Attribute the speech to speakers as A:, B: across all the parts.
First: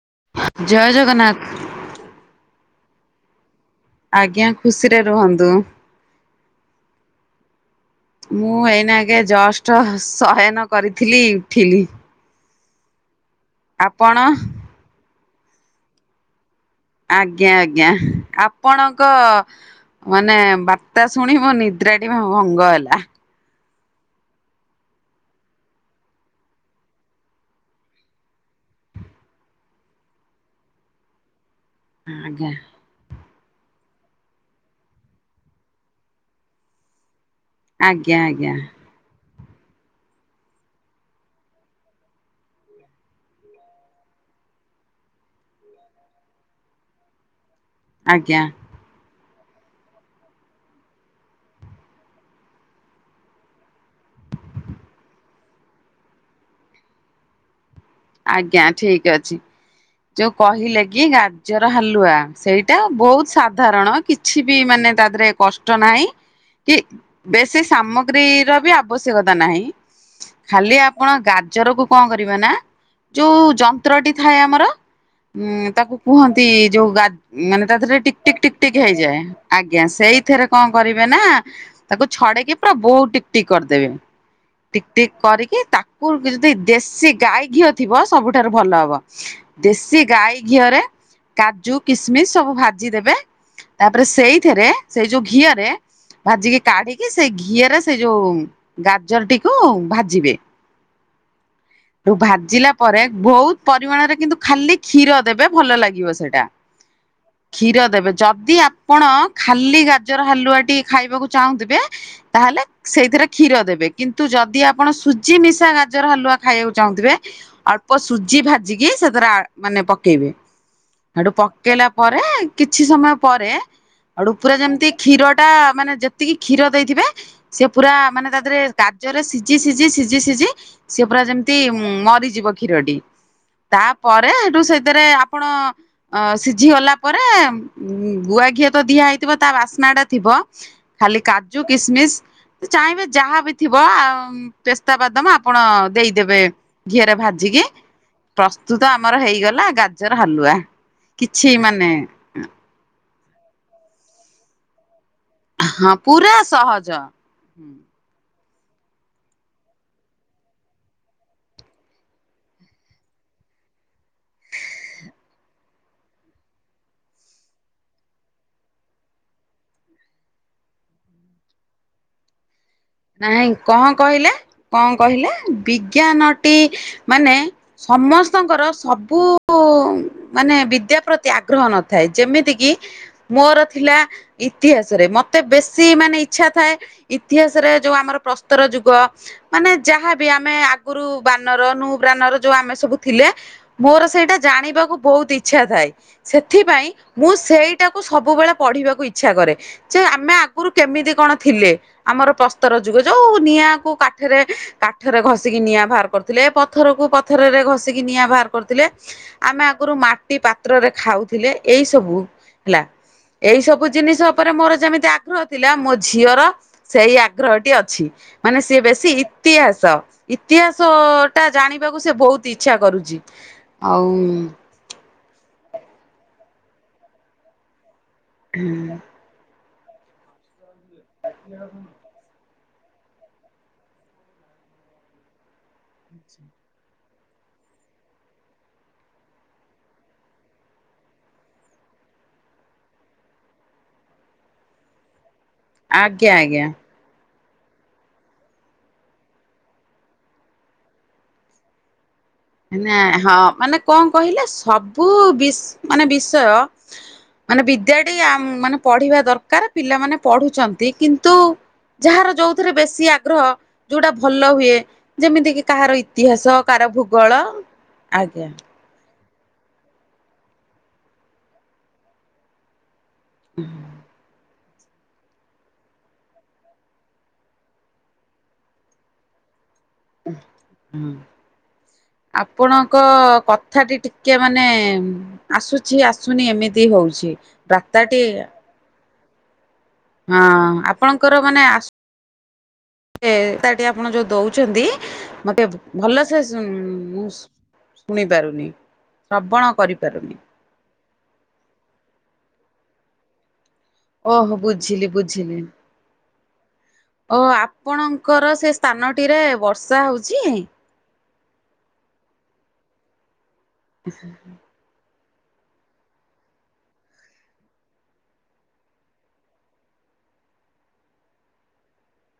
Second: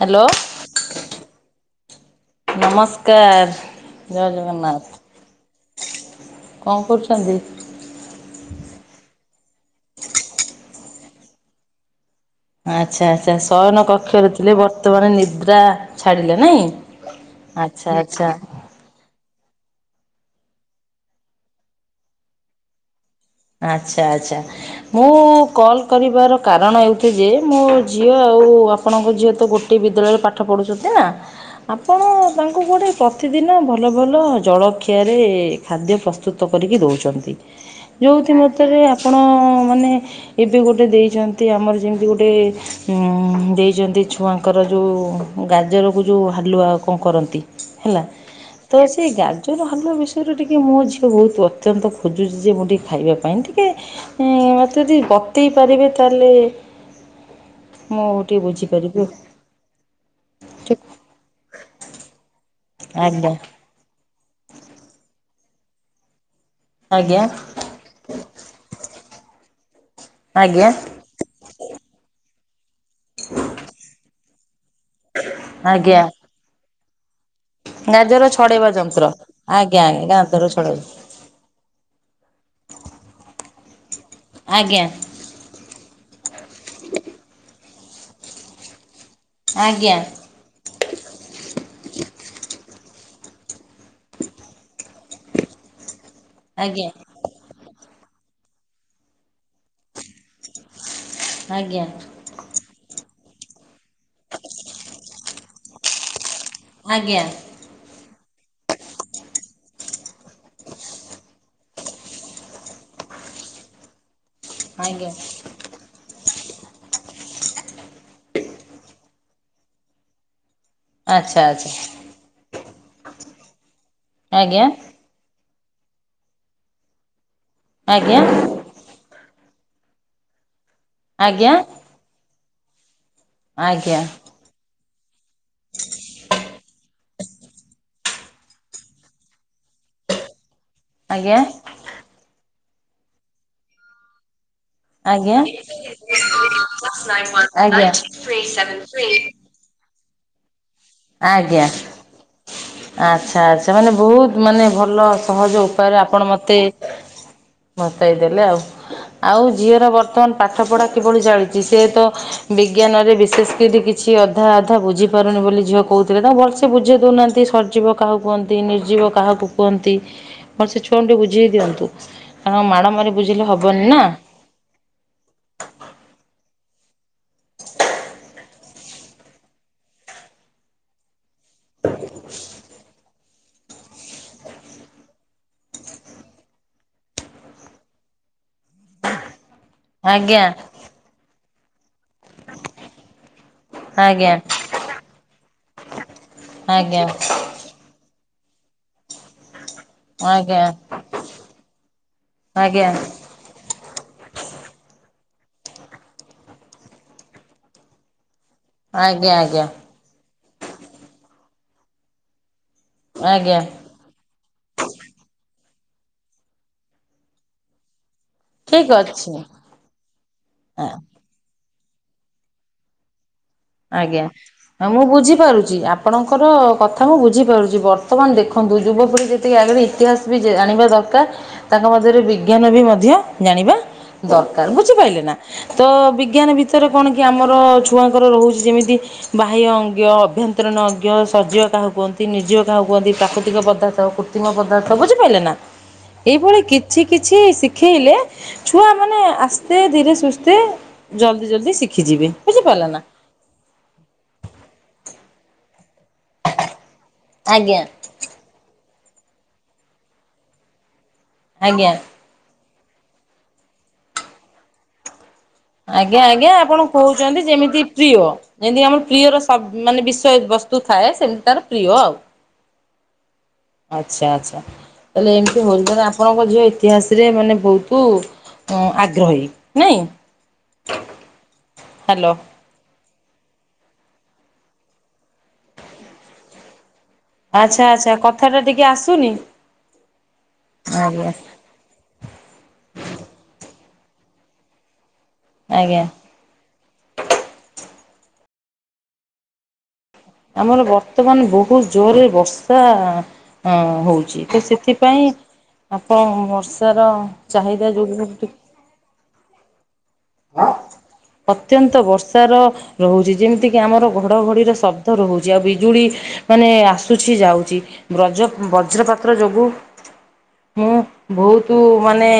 A: Hello.
B: ଜୟ ଜଗନ୍ନାଥ।
A: ନମସ୍କାର। ଜୟ
B: ଆଜ୍ଞା ଖୁସିରେ ରୁହନ୍ତୁ।
A: ଜଗନ୍ନାଥ। କଣ କରୁଛନ୍ତି?
B: ମୁଁ ଏଇନା ଆଜ୍ଞା ଜଷ୍ଟ୍ ଶୟନ କରିଥିଲି ଉଠିଲି।
A: ଆଚ୍ଛା ଆଚ୍ଛା ଶୟନ
B: ଆପଣ
A: କକ୍ଷରେ ଥିଲେ, ବର୍ତ୍ତମାନ ନିଦ୍ରା ଛାଡିଲେ ନାଇଁ।
B: ଆଜ୍ଞା
A: ଆଚ୍ଛା
B: ଆଜ୍ଞା। ଆପ୍
A: ଆଚ୍ଛା
B: ଆପଣଙ୍କ ମାନେ ବାର୍ତ୍ତା ଶୁଣି ମୋ ନିଦ୍ରାଟି ଭଙ୍ଗ ହେଲା।
A: ଆଚ୍ଛା ଆଚ୍ଛା। ମୁଁ କଲ୍ କରିବାର କାରଣ ଏହି କି ଯେ, ମୋ ଝିଅ ଆଉ ଆପଣଙ୍କ ଝିଅ ତ ଗୋ ଟେ ବିଦ୍ୟାଳୟରେ ପାଠ ପଢ଼ୁଛନ୍ତି ନା, ଆପଣ
B: ଆଜ୍ଞା
A: ତାଙ୍କୁ କୁଆଡେ ପ୍ରତିଦିନ ଭଲ ଭଲ ଜଳଖିଆରେ ଖାଦ୍ୟ ପ୍ରସ୍ତୁତ କରିକି ଦଉଛନ୍ତି।
B: ଆଜ୍ଞା
A: ଯୋଉଥି
B: ଆଜ୍ଞା
A: ମତରେ ଆପଣ ମାନେ ଏବେ ଗୋଟେ ଦେଇଛନ୍ତି ଆମର ଯେମିତି ଗୋଟେ ଉଁ ଦେଇଛନ୍ତି ଛୁଆଙ୍କର ଯୋଉ ଗାଜରକୁ ଯୋଉ ହାଲୁଆ କଣ କରନ୍ତି? ହେଲା।
B: ଆଜ୍ଞା
A: ତ ସେଇ ଗାଜର ହାଲୁଆ ବିଷୟରେ ଟିକେ ମୋ ଝିଅ ବହୁତ ଅତ୍ୟନ୍ତ ଖୋଜୁଛି ଯେ ମୁଁ ଟିକେ ଖାଇବା ପାଇଁ। ଟିକେ, ମତେ ଯଦି ବତେଇ ପାରିବେ, ତାହେଲେ ମୁଁ ଟିକେ
B: ଆଜ୍ଞା,
A: ବୁଝିପାରିବି
B: ଠିକ୍
A: ଆଉ।
B: ଅଛି। ଯୋଉ କହିଲେ କି ଗାଜର ହାଲୁଆ। ସେଇଟା ବହୁତ
A: ଆଜ୍ଞା
B: ସାଧାରଣ କି ଛି ବି ମାନେ ତା ଦେହରେ କଷ୍ଟ ନାହିଁ। କି
A: ଆଜ୍ଞା
B: ବେଶୀ ସାମଗ୍ରୀ ର ବି ଆବଶ୍ୟକତା ନାହିଁ।
A: ଆଜ୍ଞା
B: ଖାଲି ଆପଣ ଗାଜରକୁୁ କଁ କରିବେ ନା ଯୋଉ ଯନ୍ତ୍ରଟି ଥାଏ ଆମର, ଉଁ ତାକୁ
A: ଆଜ୍ଞା
B: କୁହନ୍ତି ଯୋଉ ଗା ମାନେ ତା ଦେରେ ଟିକ୍
A: ଗାଜର
B: -ଟିକ୍ -ଟିକ୍
A: ଛଡ଼େଇବା
B: -ଟିକ୍
A: ଯନ୍ତ୍ର
B: ହେଇଯାଏ। ଆଜ୍ଞା,
A: ଗାଜର
B: ସେଇଥିରେ କଣ
A: ଛଡ଼େଇବା
B: କରିବେ ନା ତାକୁ ଛଡ଼େଇକି ପୁରା ବହୁ ଟିକ୍- ଟିକ୍ କରି ଦେବେ।
A: ଆଜ୍ଞା
B: ଟିକ୍ ଟିକ୍ କରିକି ତାକୁ ଯଦି ଦେଶୀ ଗାଈ ଘିଅ ଥିବ ସବୁଠାରୁ ଭଲ ହବ।
A: ଆଜ୍ଞା
B: ଦେଶୀ ଗାଈ ଘିଅରେ କାଜୁ, କିସମିସ୍ ସବୁ ଭାଜି ଦେବେ। ତାପରେ ସେଇଥିରେ ସେଇ ଯୋଉ ଘିଅରେ ଭାଜିକି
A: ଆଜ୍ଞା
B: କାଢ଼ିକି ସେଇ ଘିଅରେ, ସେଇ ଯୋଉ ଗାଜରଟିକୁ ଭାଜିବେ।
A: ଆଜ୍ଞା।
B: କୁ ଭାଜିଲା ପରେ ବହୁତ ପରିମାଣରେ କିନ୍ତୁ ଖାଲି କ୍ଷୀର ଦେବେ, ଭଲ ଲାଗିବ ସେଇଟା।
A: ଆଜ୍ଞା।
B: କ୍ଷୀର ଦେବେ ଯଦି ଆପଣ ଖାଲି ଗାଜର ହାଲୁଆଟି ଖାଇବାକୁ ଚାହୁଁଥିବେ। ତାହେଲେ ସେଇଥିରେ କ୍ଷୀର ଦେବେ କିନ୍ତୁ ଯଦି ଆପଣ ସୁଜି ମିଶା ଗାଜର ହାଲୁଆ। ଖାଇବାକୁ ଚାହୁଁଥିବେ ଅଳ୍ପ ସୁଜି ଭାଜିକି ସେଥିରେ ଆ ମାନେ ପକେଇବେ। ସେଠୁ
A: ଆଚ୍ଛା ଆଚ୍ଛା
B: ପକେଇଲା ପରେ କିଛି ସମୟ ପରେ ସେଠୁ ପୁରା
A: ଆଜ୍ଞା
B: ଯେମିତି କ୍ଷୀରଟା ମାନେ ଯେତିକି କ୍ଷୀର ଦେଇଥିବେ ସେ ପୁରା
A: ଆଜ୍ଞା
B: ମାନେ ତା ଦେହରେ ଦା ସିଝି -ସିଝି- ସିଝି- ସିଝି ସିଏ ପୁରା
A: ଆଜ୍ଞା
B: ଯେମିତି ମରିଯିବ କ୍ଷୀରଟି।
A: ଆଜ୍ଞା
B: ତାପରେ ସେଇଠୁ ସେଥିରେ ଆପଣ ଅ ସି ଝି ହେଲା ପରେ ଗୁଆ ଘିଅ ତ ଦିଆ ହେଇଥିବ ତା ବାସ୍ନା ଟା ଥିବ। ଖାଲି
A: ଆଜ୍ଞା
B: କାଜୁ, କିସମିସ୍, ଚାହିଁବେ ଯାହା ବି ଥିବ ଉମ୍ ପେସ୍ତା ବାଦାମ
A: ଆଜ୍ଞା।
B: ଆପଣ। ଦେବେ ଘିଅରେ ଭାଜିକି
A: ଆଜ୍ଞା।
B: ପ୍ରସ୍ତୁତ ଆମର ହେଇଗଲା ଗାଜର ହାଲୁଆ। କିଛି
A: ଆଜ୍ଞା।
B: ମାନେ
A: ଆଚ୍ଛା, ଆଚ୍ଛା ମାନେ ବହୁତ ମାନେ ଭଲ। ସହଜ
B: ହଁ
A: ଉପାୟରେ ଆପଣ
B: ପୁରା
A: ମତେ
B: ସହଜ। ହୁଁ।
A: ବତେଇଦେଲେ ଆଉ। ଆଉ ଝିଅର ବର୍ତ୍ତମାନ ପାଠ ପଢା କିଭଳି ଚାଲିଛି। ସେ ତ ବିଜ୍ଞାନରେ ବିଶେଷ କରିକି କିଛି ଅଧା ଅଧା ବୁଝି ପାରୁନି ବୋଲି ଝିଅ। କହୁଥିଲେ ତ ଭଲସେ ବୁଝେଇ ଦଉନାହାନ୍ତି। ସର୍ଜିବ କାହାକୁ କୁହନ୍ତି, ନିର୍ଜୀବ କାହାକୁ କୁହନ୍ତି। ମୋର ସେ ଛୁଆଙ୍କୁ ଟିକେ ବୁଝେଇ ଦିଅନ୍ତୁ। କାରଣ ମ୍ୟାଡାମ
B: ନାଇଁ କଣ କହିଲେ? କଣ କହିଲେ, ବିଜ୍ଞାନଟି ମାନେ ସମ ସମସ୍ତଙ୍କର ସବୁ ମାନେ ବିଦ୍ୟା ପ୍ରତି ଆଗ୍ରହ ନଥାଏ ଯେମିତି କିି ମୋର ଥିଲା ଇତିହାସରେ ମତେ ବେଶୀ ମାନେ ଇଚ୍ଛା ଥାଏ। ଇତିହାସ ଯୋଉ ଆମର ପ୍ରସ୍ତର ଯୁଗ ମାନେ ଯାହାବ
A: ଆଜ୍ଞା
B: ଆମେ ଆଗରୁ ବାନର। ନୃ ପୁରାର ଯୋଉ ଆମେ ସବୁ ଥିଲେ ମୋର
A: ଆଜ୍ଞା
B: ସେଇଟା ଜାଣିବାକୁ ବହୁତ ଇଚ୍ଛା ଥାଏ। ସେଥିପାଇଁ
A: ଆଜ୍ଞା
B: ମୁଁ ସେଇଟାକୁ ସବୁବେଳେ ପଢିବାକୁ ଇଚ୍ଛା କରେ। ଯେ ଆମେ ଆଗରୁ
A: ଆଜ୍ଞା।
B: କେମିତି କଣ ଥିଲେ। ଆମର ପ୍ରସ୍ତର
A: ଆଜ୍ଞା
B: ଯୁଗ, ଯୋଉ ନିଆଁକୁ କାଠରେ କାଠରେ ଘଷିକି ନିଆଁ ବାହାର କରୁଥିଲେ। ପଥରକୁ, ପଥରରେ ଘଷିକି ନିଆଁ ବାହାର କରୁଥିଲେ।
A: ଆଜ୍ଞା ଆଜ୍ଞା
B: ଆମେ ଆଗରୁ ମାଟି ପାତ୍ରରେ ଖାଉଥିଲେ ଏଇ ସବୁ ହେଲା।
A: ଆଜ୍ଞା
B: ଏଇ ସବୁ ଜିନିଷ ଉପରେ ମୋର ଯେମିତି ଆଗ୍ରହ ଥିଲା। ମୋ ଝିଅର ସେଇ ଆଗ ଗ୍ରହଟି ଅଛି ମାନେ ସିଏ
A: ଠିକ୍
B: ବେଶୀ
A: ଅଛି।
B: ଇତିହାସ, ଇତିହାସ
A: ହଁ।
B: ଟା ଜାଣିବାକୁ ସେ ବହୁତ୍ ଇଚ୍ଛା କରୁଚି।
A: ଆଜ୍ଞା ମୁଁ ବୁଝିପାରୁଚି ଆପଣଙ୍କର କଥା ମୁଁ ବୁଝିପାରୁଚି ବ ର୍ତ୍ତମାନ୍ ଦେଖନ୍ତୁ ଯୁବପିଢି ଯେତିକି ଆଗରେ ଇତିହାସ ବି ଜା ଜାଣିବା ଦରକାର୍ ତାଙ୍କ ମଧ୍ୟରେ ବି ଜ୍ଞାନ ବି ମଧ୍ୟ ଜାଣିବା ଦରକାର୍ ବୁଝିପାଇଲେ ନା। ତ ବିଜ୍ଞାନ ଭିତରେ କଣ କି ଆମର ଛୁଆଙ୍କର ରହୁଚି ଯେମିତି। ବାହ୍ୟ ଅଙ୍ଗ୍ୟୟ ଅଭ୍ୟନ୍ତରୀଣ ଅଙ୍ଗୟ ସର୍ଜିବ କାହାକୁ କୁହନ୍ତି ନିର୍ଜୀବ କାହାକୁ କୁହନ୍ତି ପ୍ରାକୃତିକ ପଦାର୍ଥକୁ। କୃତିମ ପଦାର୍ଥ ବୁଝିପାଇଲେ ନା
B: ଆଜ୍ଞା
A: ଏଇଭଳି
B: ଆଜ୍ଞା।
A: କି ଛି କିଛି ଶିଖେଇଲେ ଛୁଆମାନେ ଆସ୍ତେ ଧୀରେ ସୁସ୍ଥେ। ଜଲ୍ଦି ଜଲ୍ଦି ଶିଖିଯିବେ। ବୁଝିପାରିଲେ
B: ହେ
A: ନା
B: ହଁ ମାନେ କଣ କହିଲେ ସବୁ ବିସ୍ ମାନେ ବି ତୟ ମାନେ
A: ଆଜ୍ଞା
B: ବିଦ୍ୟାଟି ଆ ମାନେ ପଢିବା ଦରକାର୍ ପିଲାମାନେ ପଢୁଚନ୍ତି କି ତୁ
A: ଆଜ୍ଞା
B: ଯାହାର ଯୋଉଥିରେ ବେଶୀ ଆଗ୍ରହ ଯୋଉଟା ଭଲ ହୁଏ ଯେମିତିକି।
A: ଆଜ୍ଞା ଆଜ୍ଞା ଆପଣ କହୁଛନ୍ତି ଯେମିତି ପ୍ରିୟ।
B: ଆଜ୍ଞା
A: ଯେମତି ଆମର ପ୍ରିୟର ସବ ମାନେ ବିଷୟ ବସ୍ତୁ ଥାଏ ସେମତି ତାର ପ୍ରିୟ ଆଉ।
B: [unintelligible]
A: ଆଚ୍ଛା ଆଚ୍ଛା ତାହେଲେ ଏମତି ହଉଚି ତାହେଲେ ଆପଣଙ୍କ ଝିଅ ଇତିହାସରେ ମାନେ ବହୁତୁ। ହଁ ଆଗ୍ରହୀ ନାଇଁ?
B: [unintelligible]
A: ହାଲୋ।
B: ଆପଣଙ୍କ କଥାଟି ଟିକେ ମାନେ ଆସୁଛି ଆସୁନି ଏମିତି ହଉଛି।
A: ଆଚ୍ଛା ଆଚ୍ଛା
B: ବାର୍ତ୍ତାଟି
A: କଥା ଟା ଟିକେ ଆସୁନି?
B: ହଁ
A: ଆଜ୍ଞା
B: ଆପଣଙ୍କର ମାନେ ଆ ଏ ତା ଟି ଆପଣ ଯୋଉ ଦଉଚନ୍ତି ମତେ ବ
A: ଆଜ୍ଞା
B: ଭଲ ସେ ଶୁନ୍ ମୁଁ ଶୁ ଶୁଣି ପାରୁନି ଶ୍ରବଣ କରିପାରୁନି।
A: ଆମର ବର୍ତ୍ତମାନ୍ ବହୁତ୍ ଜୋରରେ ବର୍ଷା ଅ ହଉଛି
B: ଓହୋ
A: ତ
B: ବୁଝିଲି
A: ସେଥିପାଇଁ
B: ବୁଝିଲି
A: ଆପଣ ବର୍ଷାର ଚାହିଦା ଯୋଗୁଁ ଟି
B: ସ୍ଥାନଟି ରେ ବର୍ଷା ହଉ ଛି।
A: ଅତ୍ୟନ୍ତ ବର୍ଷା ର ରହୁଚି ଯେମତିକିି ଆମର ଘଡଘଡିର ଶବ୍ଦ ରହୁଛି ଆଉ ବିଜୁଳି। ମାନେ ଆସୁଛି ଯାଉଛି ବ୍ରଜ ବଜ୍ରପାତ୍ର ଯୋଗୁ। ମୁଁ ବହୁତୁ ମାନେ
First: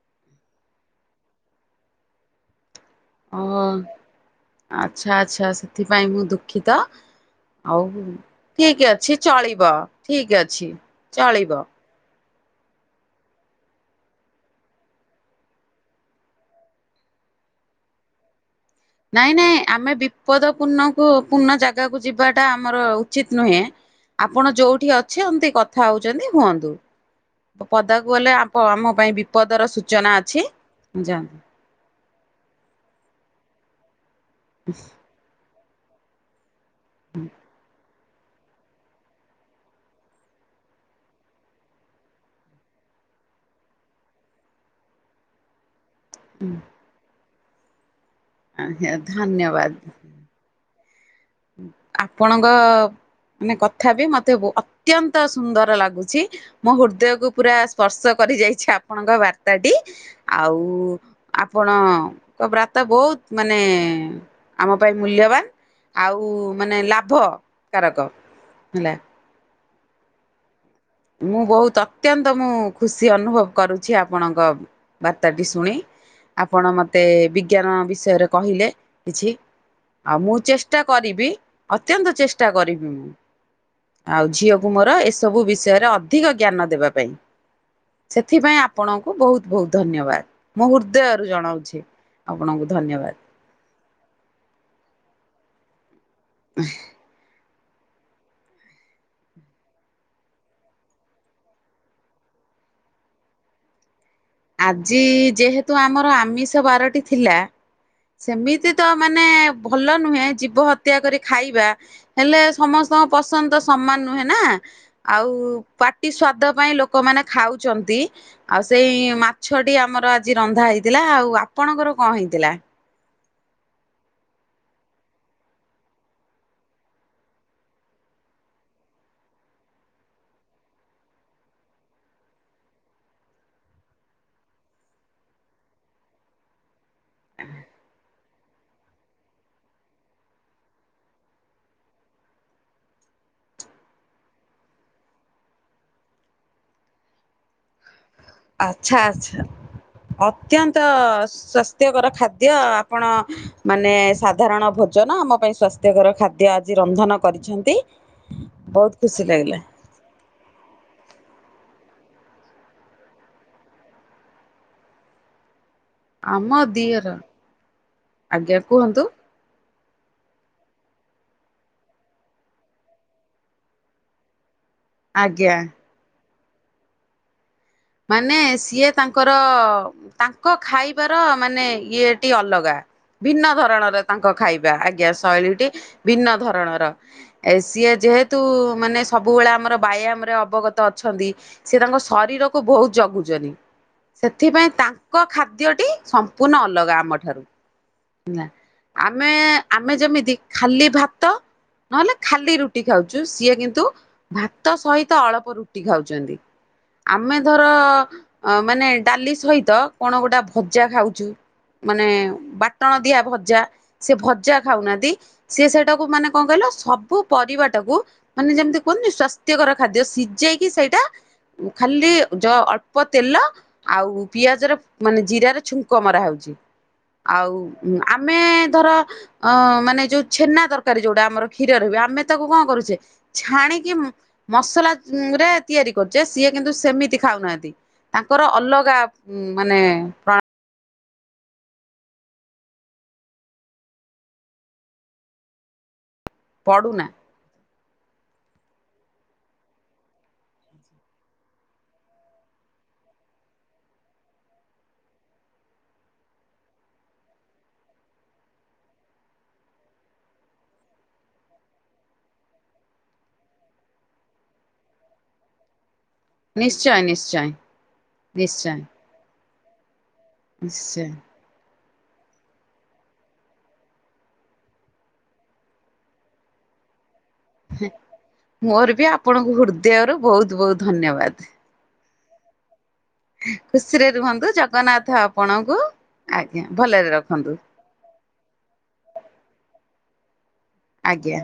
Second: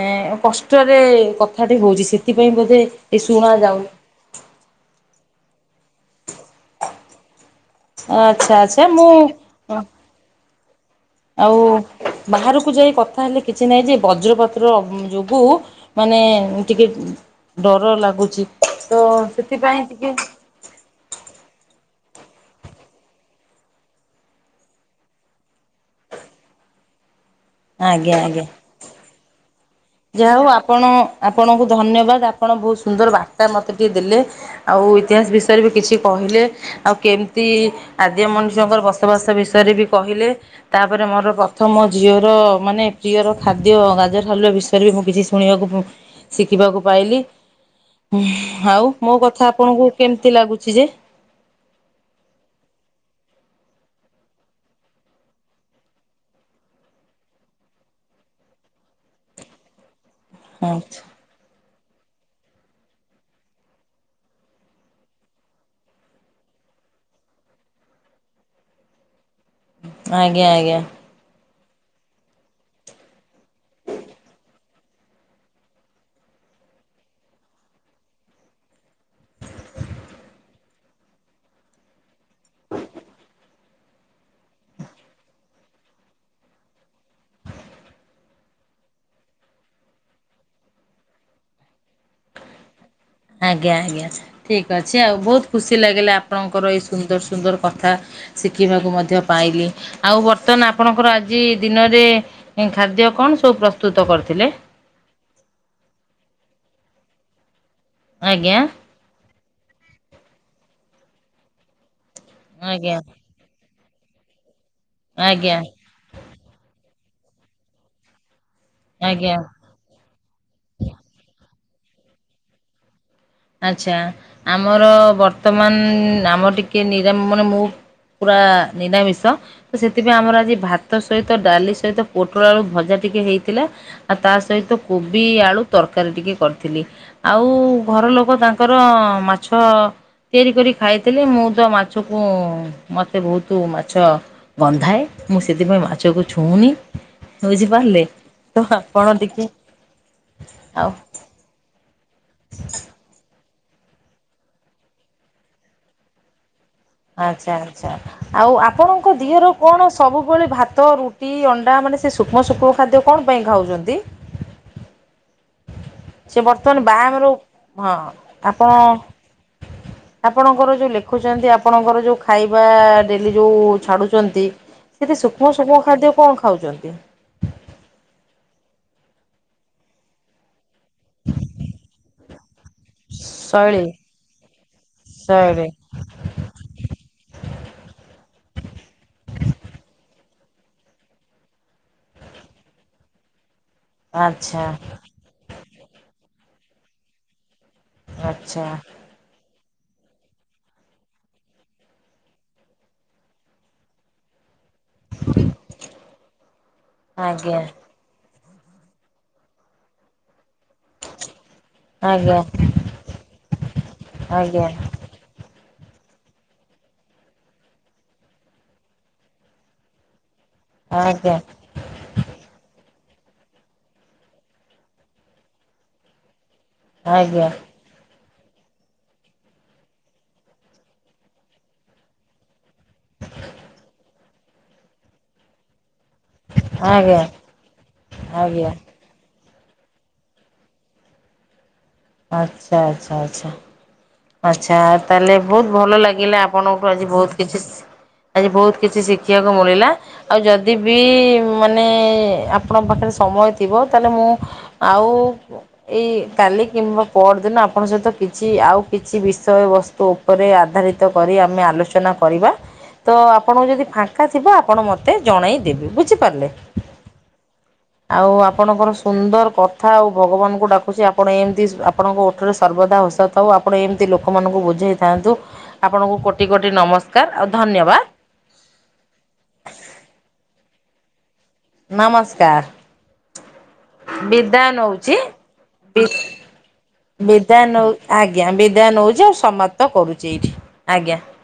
A: ଏ କଷ୍ଟରେ କଥାଟି ହଉଛି ସେ ଥିପାଇଁ ବୋଧେ। ଏ
B: ଓ
A: ଶୁଣା ଯାଉନି
B: ଆଚ୍ଛା ଆଚ୍ଛା ସେଥିପାଇଁ ମୁଁ ଦୁଃଖିତ। ଆଉ
A: ଆଚ୍ଛା ଆଚ୍ଛା
B: ଠିକି
A: ମୁଁ
B: ଅଛି ଚଳିବ ଠିକି ଅଛି। ଚଳିବ
A: ଆଉ ବାହାରୁକୁ ଯାଇ କଥା ହେଲେ କିଛି ନାଇଁ ଯେ ବଜ୍ରପାତର ଅ ଯୋଗୁ। ମାନେ ଟିକେ ଡର ଲାଗୁଛି। ତ
B: ନାଇଁ ନାଇଁ
A: ସେଥିପାଇଁ
B: ଆମେ
A: ଟିକେ
B: ବିପଦ ପୂର୍ଣ୍ଣକୁ ପୂର୍ଣ୍ଣ ଜାଗାକୁ ଯିବାଟା ଆମର ଉଚିତ୍ ନୁହେଁ। ଆପଣ ଯୋଉଠି ଅଛନ୍ତି କଥା ହଉଚନ୍ତି ହୁଅନ୍ତୁ। ପଦାକୁ
A: ଆଜ୍ଞା
B: ଗଲେ
A: ଆଜ୍ଞା
B: ଆପ ଆମ ପାଇଁ ବିପଦର ସୁ
A: ଯାହା ହଉ ଆପଣ ଆପଣଙ୍କୁ ଧନ୍ୟବାଦ୍ ଆପଣ ବହୁ ସୁନ୍ଦର ବା ର୍ତ୍ତା ମୋତେ ଟିକେ ଦେଲେ ଆଉ ଇତିହାସ ବିଷୟରେ ବି କିଛି କହିଲେ ଆଉ କେମତି। ଆଦିମ ମଣିଷଙ୍କର ବସବାସ ବିଷୟରେ ବି କହିଲେ। ତାପରେ ମୋର ପ୍ରଥମ ଝିଅର ମାନେ ପ୍ରିୟର ଖାଦ୍ୟ ଗାଜର୍ ହାଲୁଆ ବିଷୟ ରେ ବି ମୁଁ କିଛି ଶୁଣିବାକୁ ଶିଖିବାକୁ ପାଇଲି। ହୁଁ ଆଉ ମୋ କଥା ଆପଣଙ୍କୁ
B: ଧନ୍ୟବାଦ।
A: କେମତି ଲାଗୁଛି ଯେ?
B: ଆପଣଙ୍କ ମାନେ କଥା ବି ମତେ ଅତ୍ୟନ୍ତ ସୁନ୍ଦର ଲାଗୁଛି। ମୋ ହୃର୍ଦୟକୁୁ ପୁରା ସ୍ପର୍ଶ କରି ଯାଇଛି ଆପଣଙ୍କ ବାର୍ତ୍ତା ଟି। ଆଉ
A: ହଁ
B: ଆପଣ ଙ୍କ ବ୍ରାତା ବୋଉତ୍ ମାନେ ଆମ ପାଇଁ ମୂଲ୍ୟବାନ୍। ଆଉ ମାନେ ଲାଭ କାରକ ହେଲା।
A: ଆଜ୍ଞା ଆଜ୍ଞା।
B: ମୁଁ ବୋହୁତ୍ ଅତ୍ୟନ୍ତ ମୁଁ ଖୁସି ଅନୁଭବ କରୁଛି, ଆପଣଙ୍କ ବାର୍ତ୍ତାଟି ଶୁଣି। ଆପଣ ମତେ ବିଜ୍ଞାନ ବିଷୟରେ କହିଲେ କିଛି। ଆଉ ମୁଁ ଚେଷ୍ଟା କରିବି ଅତ୍ୟନ୍ତ ଚେସ୍ ଚେଷ୍ଟା କରିବି ମୁଁ, ଆଉ ଝିଅକୁ ମୋର ଏସବୁ ବିଷୟରେ ଅଧିକ ଜ୍ଞାନ ଦେବା ପାଇଁ ଏଥିପାଇଁ ଆପଣଙ୍କୁ ବୋହୁତ୍ ବୋହୁତ୍ ଧନ୍ୟବାଦ୍ ମୁଁ ହୃର୍ଦୟରୁ ଜଣଉଛି। ଆପଣଙ୍କୁ ଧନ୍ୟବାଦ।
A: ଆଜ୍ଞା ଆଜ୍ଞା ଠିକ୍ ଅଛି ଆଉ ବୋହୁତ୍ ଖୁସି ଲାଗିଲା ଆପଣଙ୍କର ଏଇ ସୁନ୍ଦର ସୁନ୍ଦର କଥା। ଶିଖିବାକୁ ମଧ୍ୟ ପାଇଲି ଆଉ ବର୍ତ୍ତମାନ୍ ଆପଣଙ୍କର ଆଜି ଦିନରେ ଏଁ ଖାଦ୍ୟ କଣ ସବୁ ପ୍ରସ୍ତୁତ କରିଥିଲେ?
B: ଆଜି ଯେହେତୁ ଆମର ଆମିଷ ବାରଟି ଥିଲା
A: ଆଜ୍ଞା
B: ସେମିତି ତ ମାନେ ଭଲ ନୁହେଁ ଜୀବ ହତ୍ୟା କରି ଖାଇବା, ହେଲେ
A: ଆଜ୍ଞା
B: ସମସ୍ତଙ୍କ ପସନ୍ଦ ସମାନ୍ ନୁହେଁ ନା, ଆଉ
A: ଆଜ୍ଞା
B: ପାଟି ସ୍ଵାଦ ପାଇଁ ଲୋକମାନେ ଖାଉଛନ୍ତି। ଆଉ ସେଇ
A: ଆଜ୍ଞା
B: ମାଛଟି ଆମର ଆଜି ରନ୍ଧା ହେଇଥିଲା ଆଉ ଆପଣଙ୍କର କଁ ହେଇଥିଲା?
A: ଆଚ୍ଛା ଆମର ବର୍ତ୍ତମାନ୍ ଆମର ଟିକେ ନିରାମ୍ ମାନେ ମୁଁ ପୁରା ନିଦାମିଷ। ତ ସେଥିପାଇଁ ଆମର ଆଜି ଭାତ ସହିତ, ଡାଲି ସହିତ, ପୋଟଳ ଆଳୁ ଭଜା ଟିକେ ହେଇଥିଲା। ଆଉ ତା ସହିତ କୋବି ଆଳୁ ତର୍କାରୀ ଟିକେ କରିଥିଲି, ଆଉ ଘର ଲୋକ କ ତାଙ୍କର ମାଛ ତିଆରି କରି ଖାଇଥିଲି, ମୁଁ ତ ମାଛକୁ ମତେ ବୋହୁତୁ ମାଛ ବନ୍ଧାଏ ମୁଁ ସେଥିପାଇଁ ମାଛକୁ ଛୁଉଁନି ବୁଝିପାରିଲେ। ତ
B: ଆଚ୍ଛା
A: ଆପଣ
B: ଆଚ୍ଛା
A: ଟିକେ
B: ଅତ୍ୟାନ୍ତ
A: ଆଉ
B: ସ୍ୱା ସ୍ୱାସ୍ଥ୍ୟ କର ଖାଦ୍ୟ ଆପଣ ମାନେ ସାଧାରଣ ଭୋଜନ ଆମ ପାଇଁ ସ୍ୱା ସ୍ୱାସ୍ଥ୍ୟ କର ଖାଦ୍ୟ ଆଜି ରନ୍ଧନ
A: ଆଚ୍ଛା
B: କରିଛନ୍ତି,
A: ଆଚ୍ଛା। ଆଉ
B: ବୋହୁତ୍
A: ଆପଣଙ୍କ
B: ଖୁସି
A: ଦିଅର
B: ଲାଗିଲା।
A: କଣ ସବୁବେଳେ ଭାତ, ରୁଟି, ଅଣ୍ଡା ମାନେ ସେ ସୂକ୍ଷ୍ମ ସୂକ୍ଷ୍ମ ଖାଦ୍ୟ କଣ ପାଇଁ ଖାଉଛନ୍ତି? ସେ
B: ଆମ
A: ବର୍ତ୍ତମାନ୍
B: ଦିଅର
A: ବାହାଘର ହୋଉ ହଁ
B: ଆଜ୍ଞା
A: ଆପଣ
B: କୁହନ୍ତୁ
A: ଆପଣଙ୍କର ଯୋଉ ଲେଖୁଛନ୍ତି ଆପଣଙ୍କର ଯୋଉ ଖାଇବା ଡ଼େଲି ଯୋଉ ଛାଡୁଛନ୍ତି। ସେଠି ସୂକ୍ଷ୍ମ
B: ଆଜ୍ଞା
A: ସୁକ୍ଷ୍ମ ଖାଦ୍ୟ କଣ ଖାଉଛନ୍ତି?
B: ମାନେ ସିଏ ତାଙ୍କର ତାଙ୍କ ଖାଇବାର ମାନେ ଇଏଟି ଅଲଗା। ଭିନ୍ନ
A: ଶୈଳୀ
B: ଧରଣର ତାଙ୍କ ଖାଇବା ଆଜ୍ଞା,
A: ଶୈଳୀ
B: ଶୈଳୀଟି ଭିନ୍ନ ଧରଣର। ଏ ସିଏ ଯେହେତୁ ମାନେ ସବୁବେଳେ ଆମର ବ୍ୟାୟାମ୍ ରେ ଅବଗତ ଅଛନ୍ତି। ସିଏ ତାଙ୍କ ଶରୀରକୁ ଭୋଉତ୍ ଜଗୁଚନ୍ତି,
A: ଆଚ୍ଛା
B: ସେଥିପାଇଁ ତାଙ୍କ ଖାଦ୍ୟଟି ସମ୍ପ ପୂର୍ଣ୍ଣ ଅଲଗା ଆମଠାରୁ। ହେଲା।
A: ଅଚ୍ଛା।
B: ଆମେ ଆମେ ଯେମିତି ଖାଲି ଭାତ ନହେଲେ ଖାଲି ରୁଟି ଖାଉଛୁ, ସିଏ କିନ୍ତୁ ଭାତ ସହି ତ ଅଳପ ରୁଟି ଖାଉଛନ୍ତି। ଆମେ
A: ଆଜ୍ଞା।
B: ଧର ମାନେ ଡାଲି ସହିତ କ ଣ ଗୋଟା ଭଜା ଖାଉଛୁ, ମାନେ
A: ଆଜ୍ଞା
B: ବା ଫୁଟଣ ଦିଆ ଭଜା ସେ ଭଜା
A: ଆଜ୍ଞା
B: ଖାଉନାହାଁନ୍ତି। ସିଏ ସେଇଟାକୁ ମାନେ କଁ କଇଲ ସବୁ ପରିବାଟାକୁ ମାନେ ଯେମିତି କୁହନ୍ତିନି ସ୍ଵାସ୍ଥ୍ୟକର ଖାଦ୍ୟ ସିଝେଇକି ସେଇଟା
A: ଆଜ୍ଞା
B: ଖାଲି ଯ ଅଳ୍ପ ତେଲ ଆଉ ପିଆଜର ମାନେ ଜିରାର ଛୁଙ୍କ ମରା ହୋଉଛି
A: ଆଜ୍ଞା
B: ଆଉ ହୁଁ ଆମେ ଧର ଅ ମାନେ ଯୋଉ ଛେନା ତରକାରୀ ଯୋଉଟା ଆମର କ୍ଷୀରରେ ହୁଏ ଆମେ ତାକୁ କଣ କରୁଛେ ଛାଣିକି ମହୁ ମସଲା ରେ ତିଆରି କରୁଚେ ସିଏ କିନ୍ତୁ ସେମିତି
A: ଆଜ୍ଞା
B: ଖାଉନାହାନ୍ତି ତାଙ୍କର
A: ଆଜ୍ଞା।
B: ଅଲଗା ହୁଁ ମାନେ ପ୍ରଣ
A: ଆଚ୍ଛା ଆଚ୍ଛା ଆଚ୍ଛା। ଆଚ୍ଛା ତାହେଲେ ବହୁତ ଭଲ ଲାଗିଲା ଆପଣଙ୍କ
B: ପଡୁନା
A: ଆଜି ବହୁତ କିଛି ସି ଆଜି ବହୁତ କିଛି ଶିଖିବାକୁ ମିିଳିଲା। ଆଉ ଯଦି ବି ମାନେ ଆପଣଙ୍କ ପାଖରେ ସମୟ ଥିବ ତାହେଲେ ମୁଁ ଆଉ ଏଇ କାଲି କିମ୍ବା ପହରଦିନ ଆପଣଙ୍କ ସହିତ କିଛି ଆଉ କିଛି ବିଷୟ ବସ୍ତୁ ଉପରେ ଆଧାରିତ କରି ଆମେ ଆଲୋଚନା କରିବା। ତ ଆପଣଙ୍କୁ ଯଦି ଫାଙ୍କା ଥିବ ଆପଣ ମତେ ଜଣେଇଦେବେ ବୁଝିଲେ। ପାରିଲେ
B: ନିଶ୍ଚୟ ନିଶ୍ଚୟ
A: ଆଉ
B: ନିଶ୍ଚୟ
A: ଆପଣଙ୍କର ସୁନ୍ଦର କଥା ଆଉ ଭଗବାନଙ୍କୁ ଡାକୁଛି
B: ନିଶ୍ଚୟ।
A: ଆପଣ ଏମିତିସ୍ ଆପଣଙ୍କ ଓଠରେ ସର୍ବଦା ହସ ଥାଉ ଆପ ଆପଣ ଏମିତି ଲୋକମାନଙ୍କୁ ବୁଝେଇଥାନ୍ତୁ ଆପଣଙ୍କୁ କୋଟି କୋଟି ନମସ୍କାର ଆଉ ଧନ୍ୟବାଦ।
B: ମୋର ବି ଆପଣଙ୍କୁ ହୃଦୟରୁ ବୋହୁତ ବୋହୁତ ଧନ୍ୟବାଦ।
A: ନମସ୍କାର।
B: ଖୁସିରେ ରୁହନ୍ତୁ
A: ବିଦାୟ ନଉଛି
B: ଜଗନ୍ନାଥ ଆପଣଙ୍କୁ
A: ବି
B: ଆଜ୍ଞା ଭଲରେ ରଖନ୍ତୁ।
A: ବିଦାୟ ନଉ ଆଜ୍ଞା ବିଦାୟ ନୋଉଛି ଆଉ ସମାପ୍ତ କରୁଛି ଏଇଠି।
B: ଆଜ୍ଞା।